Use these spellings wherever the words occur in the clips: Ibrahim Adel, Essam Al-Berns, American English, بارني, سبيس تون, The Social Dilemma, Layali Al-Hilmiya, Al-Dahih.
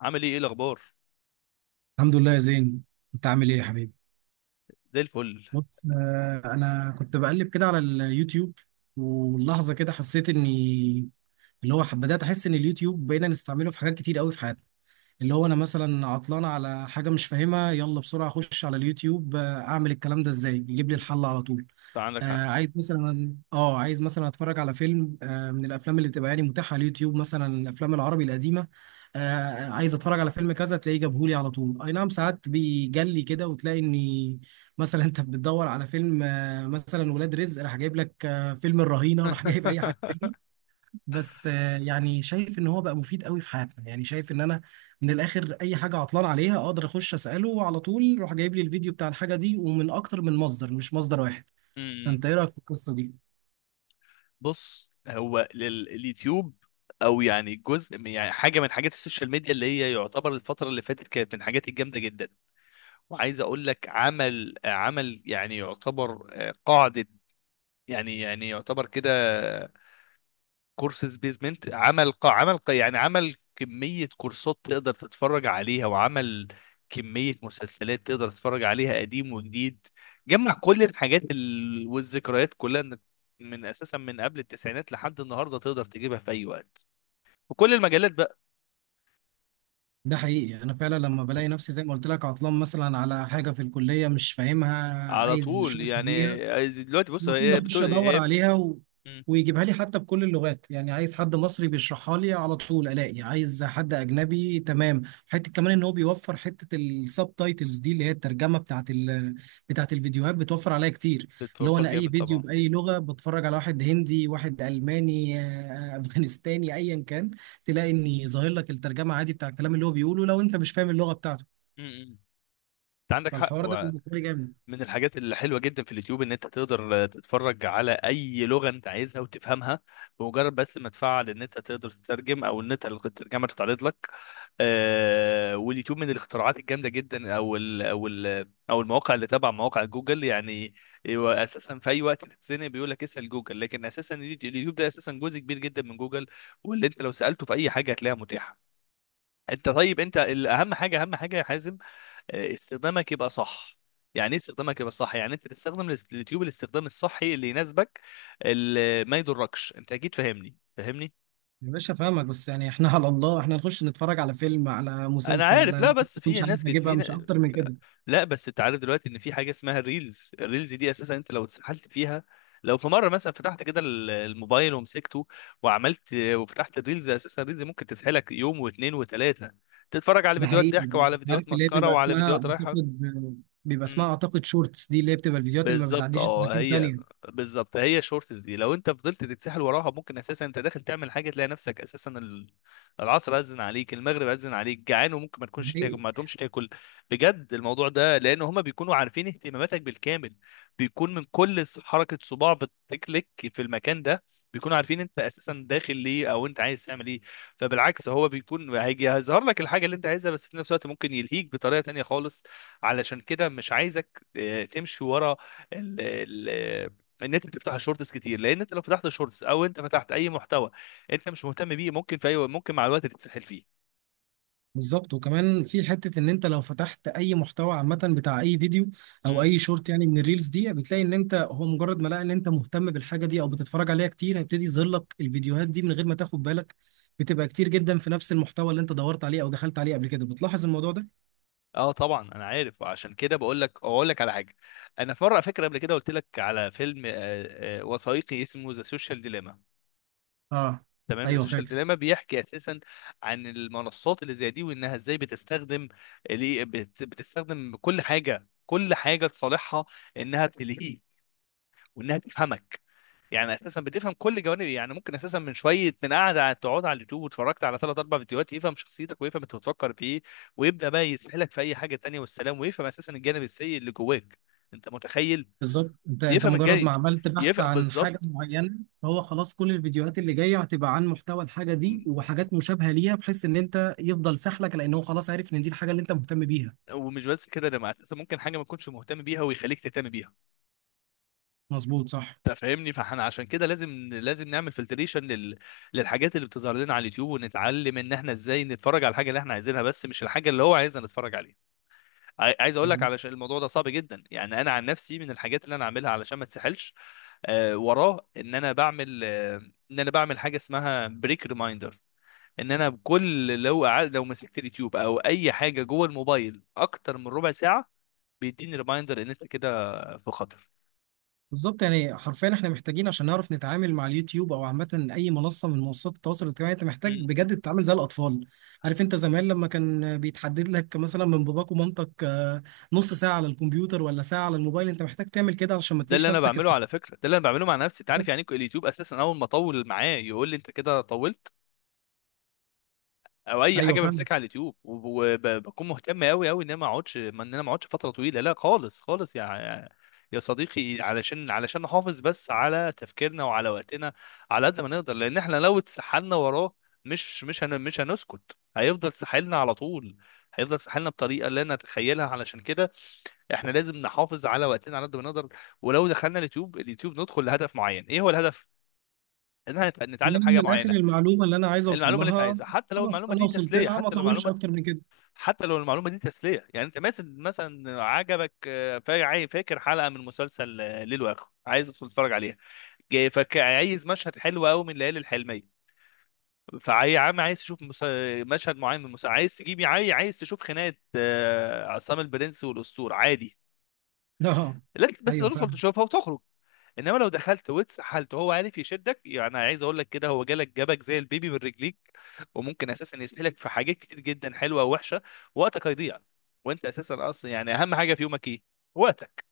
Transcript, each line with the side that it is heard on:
left: عامل ايه الاخبار.
right: الحمد لله يا زين. انت عامل ايه يا حبيبي؟
left: زي الفل.
right: بص، انا كنت بقلب كده على اليوتيوب. ولحظه كده حسيت اني اللي هو بدات احس ان اليوتيوب بقينا نستعمله في حاجات كتير قوي في حياتنا. اللي هو انا مثلا عطلان على حاجه مش فاهمها، يلا بسرعه اخش على اليوتيوب، اعمل الكلام ده ازاي، يجيب لي الحل على طول.
left: فعندك حق.
right: عايز مثلا، عايز مثلا اتفرج على فيلم، من الافلام اللي بتبقى يعني متاحه على اليوتيوب، مثلا الافلام العربي القديمه. عايز اتفرج على فيلم كذا تلاقيه جابهولي على طول. اي نعم، ساعات بيجلي كده وتلاقي اني مثلا انت بتدور على فيلم، مثلا ولاد رزق، راح جايب لك فيلم الرهينه، راح جايب اي حاجه تاني. بس يعني شايف ان هو بقى مفيد قوي في حياتنا. يعني شايف ان انا من الاخر اي حاجه عطلان عليها اقدر اخش اساله وعلى طول راح جايب لي الفيديو بتاع الحاجه دي، ومن اكتر من مصدر مش مصدر واحد.
left: امم.
right: فانت ايه رايك في القصه دي؟
left: بص، هو اليوتيوب، او يعني جزء من يعني حاجه من حاجات السوشيال ميديا، اللي هي يعتبر الفتره اللي فاتت كانت من الحاجات الجامده جدا. وعايز اقول لك عمل يعني يعتبر قاعده. يعني يعتبر كده كورسز بيزمنت. عمل قا عمل قا يعني عمل كمية كورسات تقدر تتفرج عليها، وعمل كمية مسلسلات تقدر تتفرج عليها قديم وجديد. جمع كل الحاجات والذكريات كلها، إنك من أساسا من قبل التسعينات لحد النهاردة تقدر تجيبها في أي وقت، وكل المجالات بقى.
right: ده حقيقي، انا فعلا لما بلاقي نفسي زي ما قلت لك عطلان مثلا على حاجه في الكليه مش فاهمها،
left: على
right: عايز
left: طول
right: شرح
left: يعني.
right: ليها
left: دلوقتي بص،
right: على طول
left: هي
right: اخش
left: بتقول
right: ادور
left: هي بت...
right: عليها
left: مم.
right: ويجيبها لي حتى بكل اللغات. يعني عايز حد مصري بيشرحها لي على طول الاقي، عايز حد اجنبي تمام، حته كمان ان هو بيوفر حته السب تايتلز دي اللي هي الترجمه بتاعت الفيديوهات، بتوفر عليا كتير. اللي هو
left: بتوفر
right: انا اي
left: جامد
right: فيديو
left: طبعا.
right: باي لغه بتفرج، على واحد هندي، واحد الماني، افغانستاني، ايا كان، تلاقي اني ظاهر لك الترجمه عادي بتاع الكلام اللي هو بيقوله لو انت مش فاهم اللغه بتاعته.
left: مم. انت عندك حق.
right: فالحوار ده بالنسبه لي جامد.
left: من الحاجات الحلوه جدا في اليوتيوب ان انت تقدر تتفرج على اي لغه انت عايزها وتفهمها، بمجرد بس ما تفعل ان انت تقدر تترجم او ان انت الترجمه تتعرض لك. واليوتيوب من الاختراعات الجامده جدا، او المواقع اللي تبع مواقع جوجل يعني. هو اساسا في اي وقت تتزنق بيقول لك اسال جوجل، لكن اساسا اليوتيوب ده اساسا جزء كبير جدا من جوجل، واللي انت لو سالته في اي حاجه هتلاقيها متاحه. انت طيب، انت الاهم حاجه اهم حاجه يا حازم، استخدامك يبقى صح. يعني ايه استخدامك يبقى صح؟ يعني انت تستخدم اليوتيوب الاستخدام الصحي اللي يناسبك، اللي ما يضركش. انت اكيد فاهمني فاهمني.
right: يا باشا فاهمك، بس يعني احنا على الله احنا نخش نتفرج على فيلم على
left: انا عارف. لا،
right: مسلسل.
left: بس في
right: مش عارف
left: ناس كتير
right: اجيبها، مش اكتر من كده.
left: لا بس انت عارف دلوقتي ان في حاجه اسمها الريلز. الريلز دي اساسا انت لو اتسحلت فيها، لو في مره مثلا فتحت كده الموبايل ومسكته، وعملت وفتحت الريلز، اساسا الريلز ممكن تسحلك يوم و2 و3، تتفرج على
right: ده
left: فيديوهات
right: حقيقي.
left: ضحك وعلى فيديوهات
right: عارف اللي هي
left: مسخره
right: بيبقى
left: وعلى
right: اسمها
left: فيديوهات رايحه.
right: اعتقد، شورتس دي، اللي هي بتبقى الفيديوهات اللي ما
left: بالظبط
right: بتعديش ال
left: اه،
right: 30
left: هي
right: ثانية.
left: بالظبط هي الشورتس دي، لو انت فضلت تتسحل وراها ممكن اساسا انت داخل تعمل حاجه تلاقي نفسك اساسا العصر اذن عليك، المغرب اذن عليك، جعان وممكن ما تكونش تاكل، ما تقومش تاكل بجد. الموضوع ده لان هما بيكونوا عارفين اهتماماتك بالكامل. بيكون من كل حركه صباع بتكليك في المكان ده، بيكونوا عارفين انت اساسا داخل ليه او انت عايز تعمل ايه. فبالعكس، هو بيكون هيجي هيظهر لك الحاجه اللي انت عايزها، بس في نفس الوقت ممكن يلهيك بطريقه تانية خالص. علشان كده مش عايزك تمشي ورا ال ال ان انت بتفتح الشورتس كتير، لان انت لو فتحت الشورتس او انت فتحت اي محتوى انت مش مهتم بيه، ممكن في اي ممكن مع الوقت تتسحل فيه.
right: بالظبط، وكمان في حتة ان انت لو فتحت اي محتوى عامة بتاع اي فيديو او
left: امم.
right: اي شورت، يعني من الريلز دي، بتلاقي ان انت هو مجرد ما لقى ان انت مهتم بالحاجة دي او بتتفرج عليها كتير، هيبتدي يظهر لك الفيديوهات دي من غير ما تاخد بالك. بتبقى كتير جدا في نفس المحتوى اللي انت دورت عليه او دخلت عليه قبل كده. بتلاحظ الموضوع ده؟
left: اه طبعا انا عارف، وعشان كده بقول لك اقول لك على حاجه. انا في مره فاكر قبل كده قلت لك على فيلم وثائقي اسمه ذا سوشيال ديليما.
right: اه.
left: تمام، ذا
right: ايوه
left: سوشيال
right: فاكر.
left: ديليما بيحكي اساسا عن المنصات اللي زي دي، وانها ازاي بتستخدم بتستخدم كل حاجه كل حاجه لصالحها، انها تلهيك وانها تفهمك. يعني اساسا بتفهم كل جوانب. يعني ممكن اساسا من شويه من تقعد على اليوتيوب واتفرجت على ثلاث اربع فيديوهات يفهم شخصيتك ويفهم انت بتفكر في ايه، ويبدا بقى يسحلك في اي حاجه تانية والسلام، ويفهم اساسا الجانب السيء اللي جواك. انت متخيل؟
right: بالظبط، انت
left: يفهم
right: مجرد ما
left: الجانب
right: عملت بحث
left: يفهم
right: عن حاجه
left: بالظبط.
right: معينه، فهو خلاص كل الفيديوهات اللي جايه هتبقى عن محتوى الحاجه دي وحاجات مشابهه ليها، بحيث ان انت يفضل سحلك، لان هو خلاص عارف ان دي الحاجه اللي انت مهتم بيها.
left: ومش بس كده، ده مع اساسا ممكن حاجه ما تكونش مهتم بيها ويخليك تهتم بيها.
right: مظبوط صح.
left: انت فاهمني؟ فاحنا عشان كده لازم نعمل فلتريشن للحاجات اللي بتظهر لنا على اليوتيوب، ونتعلم ان احنا ازاي نتفرج على الحاجه اللي احنا عايزينها، بس مش الحاجه اللي هو عايزنا نتفرج عليها. عايز اقول لك،
right: مظبوط.
left: علشان الموضوع ده صعب جدا، يعني انا عن نفسي من الحاجات اللي انا عاملها علشان ما تسحلش وراه، ان انا بعمل ان انا بعمل حاجه اسمها بريك ريمايندر. ان انا بكل لو مسكت اليوتيوب او اي حاجه جوه الموبايل اكتر من ربع ساعه، بيديني ريمايندر ان انت كده في خطر.
right: بالظبط، يعني حرفيا احنا محتاجين عشان نعرف نتعامل مع اليوتيوب او عامه اي منصه من منصات التواصل الاجتماعي، انت محتاج
left: مم.
right: بجد تتعامل زي الاطفال. عارف، انت زمان لما كان بيتحدد لك مثلا من باباك ومامتك، نص ساعه على الكمبيوتر ولا ساعه على الموبايل، انت محتاج تعمل كده عشان ما
left: ده اللي
right: تلاقيش
left: انا
right: نفسك
left: بعمله على
right: اتسحبت.
left: فكره، ده اللي انا بعمله مع نفسي. انت عارف يعني إيه؟ اليوتيوب اساسا اول ما اطول معاه يقول لي انت كده طولت، او اي
right: ايوه
left: حاجه
right: فاهم.
left: بمسكها على اليوتيوب وبكون مهتم قوي قوي ان انا ما اقعدش فتره طويله، لا خالص خالص يا صديقي، علشان نحافظ بس على تفكيرنا وعلى وقتنا على قد ما نقدر. لان احنا لو اتسحلنا وراه، مش هنسكت. هيفضل ساحلنا على طول، هيفضل ساحلنا بطريقه لا نتخيلها. علشان كده احنا لازم نحافظ على وقتنا على قد ما نقدر. ولو دخلنا اليوتيوب، ندخل لهدف معين. ايه هو الهدف؟ ان احنا
right: إن
left: نتعلم
right: أنا من
left: حاجه
right: الاخر
left: معينه،
right: المعلومه اللي انا عايز اوصل
left: المعلومه اللي انت
right: لها،
left: عايزها. حتى لو
right: خلاص
left: المعلومه
right: انا
left: دي
right: وصلت
left: تسليه،
right: لها، ما اطولش اكتر من كده.
left: يعني انت مثلا عجبك فاكر حلقه من مسلسل ليل واخر، عايز تدخل تتفرج عليها. جاي فك، عايز مشهد حلو قوي من ليالي الحلميه. فعايز عايز تشوف مشهد معين من المسلسل، عايز تجيب عايز تشوف خناقه عصام البرنس والاسطور عادي.
right: لا.
left: لا بس
right: ايوه
left: تدخل
right: فاهم.
left: تشوفها وتخرج. انما لو دخلت واتسحلت وهو عارف يشدك، يعني عايز اقول لك كده هو جالك جابك زي البيبي من رجليك، وممكن اساسا يسحلك في حاجات كتير جدا حلوه ووحشه، وقتك هيضيع. وانت اساسا اصلا يعني اهم حاجه في يومك ايه؟ وقتك.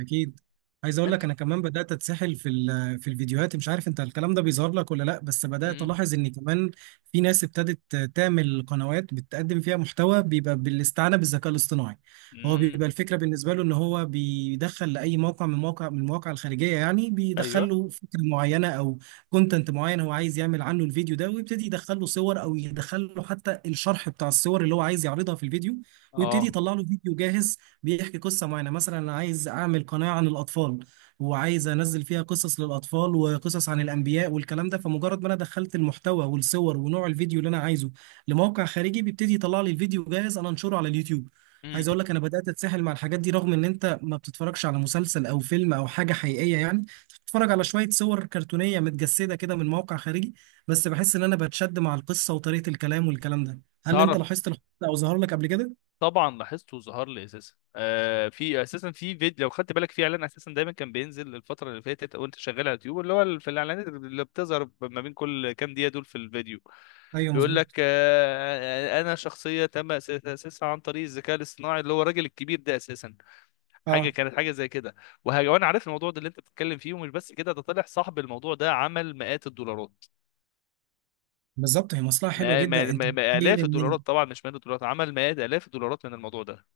right: اكيد. عايز اقول
left: انت.
right: لك انا كمان بدات اتسحل في في الفيديوهات، مش عارف انت الكلام ده بيظهر لك ولا لا، بس بدات
left: امم.
right: الاحظ ان كمان في ناس ابتدت تعمل قنوات بتقدم فيها محتوى بيبقى بالاستعانه بالذكاء الاصطناعي. هو
left: امم.
right: بيبقى الفكره بالنسبه له ان هو بيدخل لاي موقع، من مواقع من المواقع الخارجيه، يعني
left: ايوه.
right: بيدخل له فكره معينه او كونتنت معين هو عايز يعمل عنه الفيديو ده، ويبتدي يدخل له صور او يدخل له حتى الشرح بتاع الصور اللي هو عايز يعرضها في الفيديو، ويبتدي
left: اه.
right: يطلع له فيديو جاهز بيحكي قصة معينة. مثلا أنا عايز أعمل قناة عن الأطفال وعايز أنزل فيها قصص للأطفال وقصص عن الأنبياء والكلام ده، فمجرد ما أنا دخلت المحتوى والصور ونوع الفيديو اللي أنا عايزه لموقع خارجي، بيبتدي يطلع لي الفيديو جاهز أنا أنشره على اليوتيوب.
left: امم.
right: عايز أقول لك أنا بدأت أتسحل مع الحاجات دي، رغم إن أنت ما بتتفرجش على مسلسل أو فيلم أو حاجة حقيقية، يعني بتتفرج على شوية صور كرتونية متجسدة كده من موقع خارجي، بس بحس إن أنا بتشد مع القصة وطريقة الكلام والكلام ده. هل أنت
left: تعرف،
right: لاحظت الحوار ده أو ظهر لك قبل كده؟
left: طبعا لاحظته، وظهر لي اساسا في اساسا في فيديو، لو خدت بالك في اعلان اساسا دايما كان بينزل الفتره اللي فاتت وانت شغال على اليوتيوب، اللي هو في الاعلانات اللي بتظهر ما بين كل كام دقيقه دول في الفيديو
right: أيوه
left: بيقول لك
right: مظبوط.
left: انا شخصيه تم تاسيسها عن طريق الذكاء الاصطناعي اللي هو الراجل الكبير ده اساسا. حاجه
right: آه.
left: كانت حاجه زي كده. وانا عارف الموضوع ده اللي انت بتتكلم فيه. ومش بس كده، ده طلع صاحب الموضوع ده عمل مئات الدولارات.
right: بالظبط، هي مصلحه حلوه
left: ما ما
right: جدا. انت
left: ما ما
right: متخيل
left: الاف
right: ان.
left: الدولارات طبعا، مش مئات الدولارات، عمل مئات الاف الدولارات من الموضوع ده.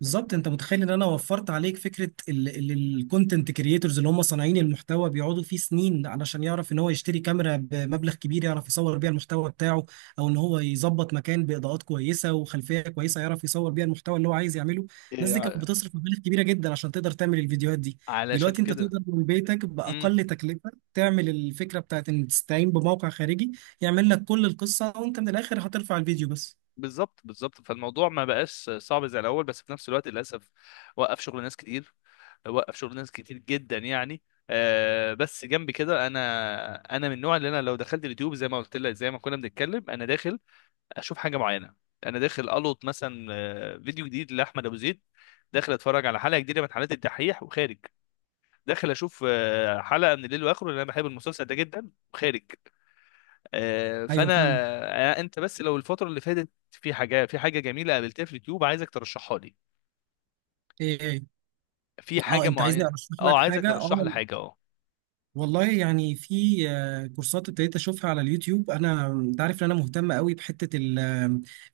right: بالظبط، انت متخيل ان انا وفرت عليك فكره الكونتنت كريتورز اللي هم صانعين المحتوى، بيقعدوا فيه سنين علشان يعرف ان هو يشتري كاميرا بمبلغ كبير يعرف يصور بيها المحتوى بتاعه، او ان هو يظبط مكان باضاءات كويسه وخلفيه كويسه يعرف يصور بيها المحتوى اللي هو عايز يعمله. الناس
left: إيه،
right: دي كانت
left: ع-
right: بتصرف مبالغ كبيره جدا عشان تقدر تعمل الفيديوهات دي.
left: علشان
right: دلوقتي انت
left: كده.
right: تقدر من بيتك
left: امم.
right: باقل تكلفه تعمل الفكره بتاعت ان تستعين بموقع خارجي يعمل لك كل القصه، وانت من الاخر هترفع الفيديو بس.
left: بالظبط بالظبط، فالموضوع ما بقاش صعب زي الاول، بس في نفس الوقت للاسف وقف شغل ناس كتير، وقف شغل ناس كتير جدا يعني. بس جنب كده، انا من النوع اللي انا لو دخلت اليوتيوب زي ما قلت لك، زي ما كنا بنتكلم، انا داخل اشوف حاجه معينه. انا داخل القط مثلا فيديو جديد لاحمد ابو زيد، داخل اتفرج على حلقه جديده من حلقات الدحيح وخارج، داخل اشوف حلقه من الليل واخره لان انا بحب المسلسل ده جدا وخارج.
right: ايوه
left: فانا
right: فاهمك.
left: انت بس لو الفتره اللي فاتت في حاجه جميله قابلتها في اليوتيوب، عايزك ترشحها لي
right: ايه ايه.
left: في
right: اه،
left: حاجه
right: انت عايزني
left: معينه.
right: ارشح
left: اه
right: لك
left: عايزك
right: حاجه،
left: ترشح لي
right: اه.
left: حاجه اه.
right: والله، يعني في كورسات ابتديت اشوفها على اليوتيوب. انا انت عارف ان انا مهتم قوي بحته ال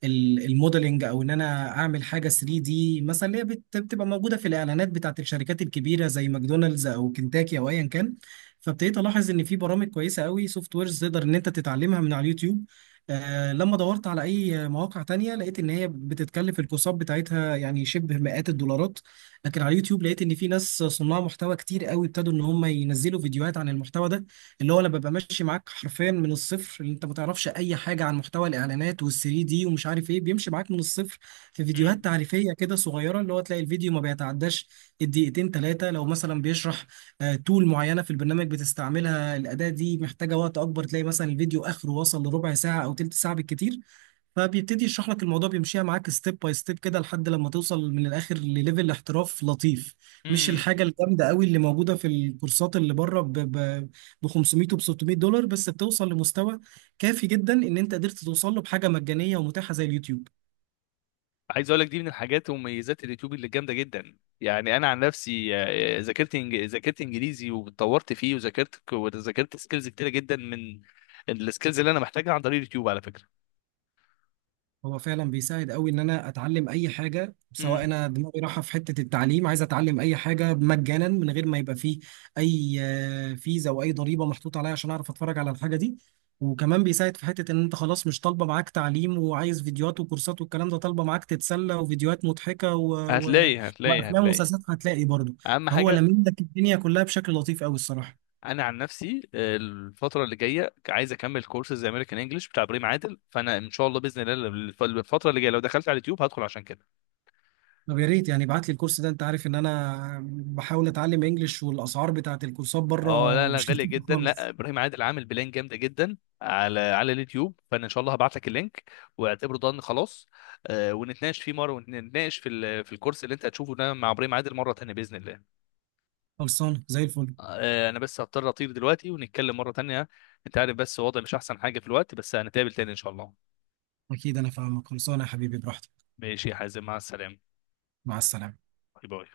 right: ال- الموديلنج، او ان انا اعمل حاجه 3D دي مثلا، اللي هي بتبقى موجوده في الاعلانات بتاعت الشركات الكبيره زي ماكدونالدز او كنتاكي او ايا كان. فابتديت الاحظ ان في برامج كويسه قوي، سوفت ويرز، تقدر ان انت تتعلمها من على اليوتيوب. آه لما دورت على اي مواقع تانية لقيت ان هي بتتكلف الكورسات بتاعتها، يعني شبه مئات الدولارات. لكن على اليوتيوب لقيت ان في ناس صناع محتوى كتير قوي ابتدوا ان هم ينزلوا فيديوهات عن المحتوى ده. اللي هو انا ببقى ماشي معاك حرفيا من الصفر، اللي انت ما تعرفش اي حاجه عن محتوى الاعلانات وال3 دي ومش عارف ايه، بيمشي معاك من الصفر. في فيديوهات تعريفيه كده صغيره، اللي هو تلاقي الفيديو ما بيتعداش الدقيقتين ثلاثه، لو مثلا بيشرح تول معينه في البرنامج بتستعملها، الاداه دي محتاجه وقت اكبر، تلاقي مثلا الفيديو اخره وصل لربع ساعه او تلت ساعه بالكتير. فبيبتدي يشرح لك الموضوع، بيمشيها معاك ستيب باي ستيب كده لحد لما توصل من الاخر لليفل احتراف لطيف، مش
left: مم.
right: الحاجه الجامده قوي اللي موجوده في الكورسات اللي بره ب 500 و $600، بس بتوصل لمستوى كافي جدا ان انت قدرت توصل له بحاجه مجانيه ومتاحه زي اليوتيوب.
left: عايز اقول لك دي من الحاجات ومميزات اليوتيوب اللي جامده جدا. يعني انا عن نفسي ذاكرت ذاكرت انجليزي واتطورت فيه، وذاكرت وذاكرت سكيلز كتيره جدا من السكيلز اللي انا محتاجها عن طريق اليوتيوب على فكره.
right: هو فعلا بيساعد قوي ان انا اتعلم اي حاجه،
left: امم.
right: سواء انا دماغي رايحه في حته التعليم، عايز اتعلم اي حاجه مجانا من غير ما يبقى فيه اي فيزا او اي ضريبه محطوطه عليا عشان اعرف اتفرج على الحاجه دي. وكمان بيساعد في حته ان انت خلاص مش طالبه معاك تعليم وعايز فيديوهات وكورسات والكلام ده، طالبه معاك تتسلى وفيديوهات مضحكه
left: هتلاقي هتلاقي
right: وافلام
left: هتلاقي،
right: ومسلسلات هتلاقي برضه.
left: اهم
right: فهو
left: حاجه.
right: لمين لك الدنيا كلها بشكل لطيف قوي الصراحه.
left: انا عن نفسي الفتره اللي جايه عايز اكمل كورسز امريكان انجلش بتاع ابراهيم عادل، فانا ان شاء الله باذن الله الفتره اللي جايه لو دخلت على اليوتيوب هدخل عشان كده.
right: طب يا ريت يعني ابعت لي الكورس ده، انت عارف ان انا بحاول اتعلم انجليش، والاسعار بتاعت الكورسات
left: اه لا
right: بره
left: لا،
right: مش
left: غالية
right: لطيفة
left: جدا. لا،
right: خالص.
left: ابراهيم عادل عامل بلان جامدة جدا على اليوتيوب، فانا ان شاء الله هبعت لك اللينك، واعتبره ضن. خلاص ونتناقش فيه مرة، ونتناقش في في الكورس اللي انت هتشوفه ده مع ابراهيم عادل مرة تانية بإذن الله.
right: خلصانه زي الفل.
left: انا بس هضطر اطير دلوقتي، ونتكلم مرة تانية. انت عارف بس وضعي مش احسن حاجة في الوقت، بس هنتقابل تاني ان شاء الله.
right: اكيد انا فاهمك. خلصانه يا حبيبي، براحتك.
left: ماشي يا حازم، مع السلامة.
right: مع السلامه.
left: باي باي.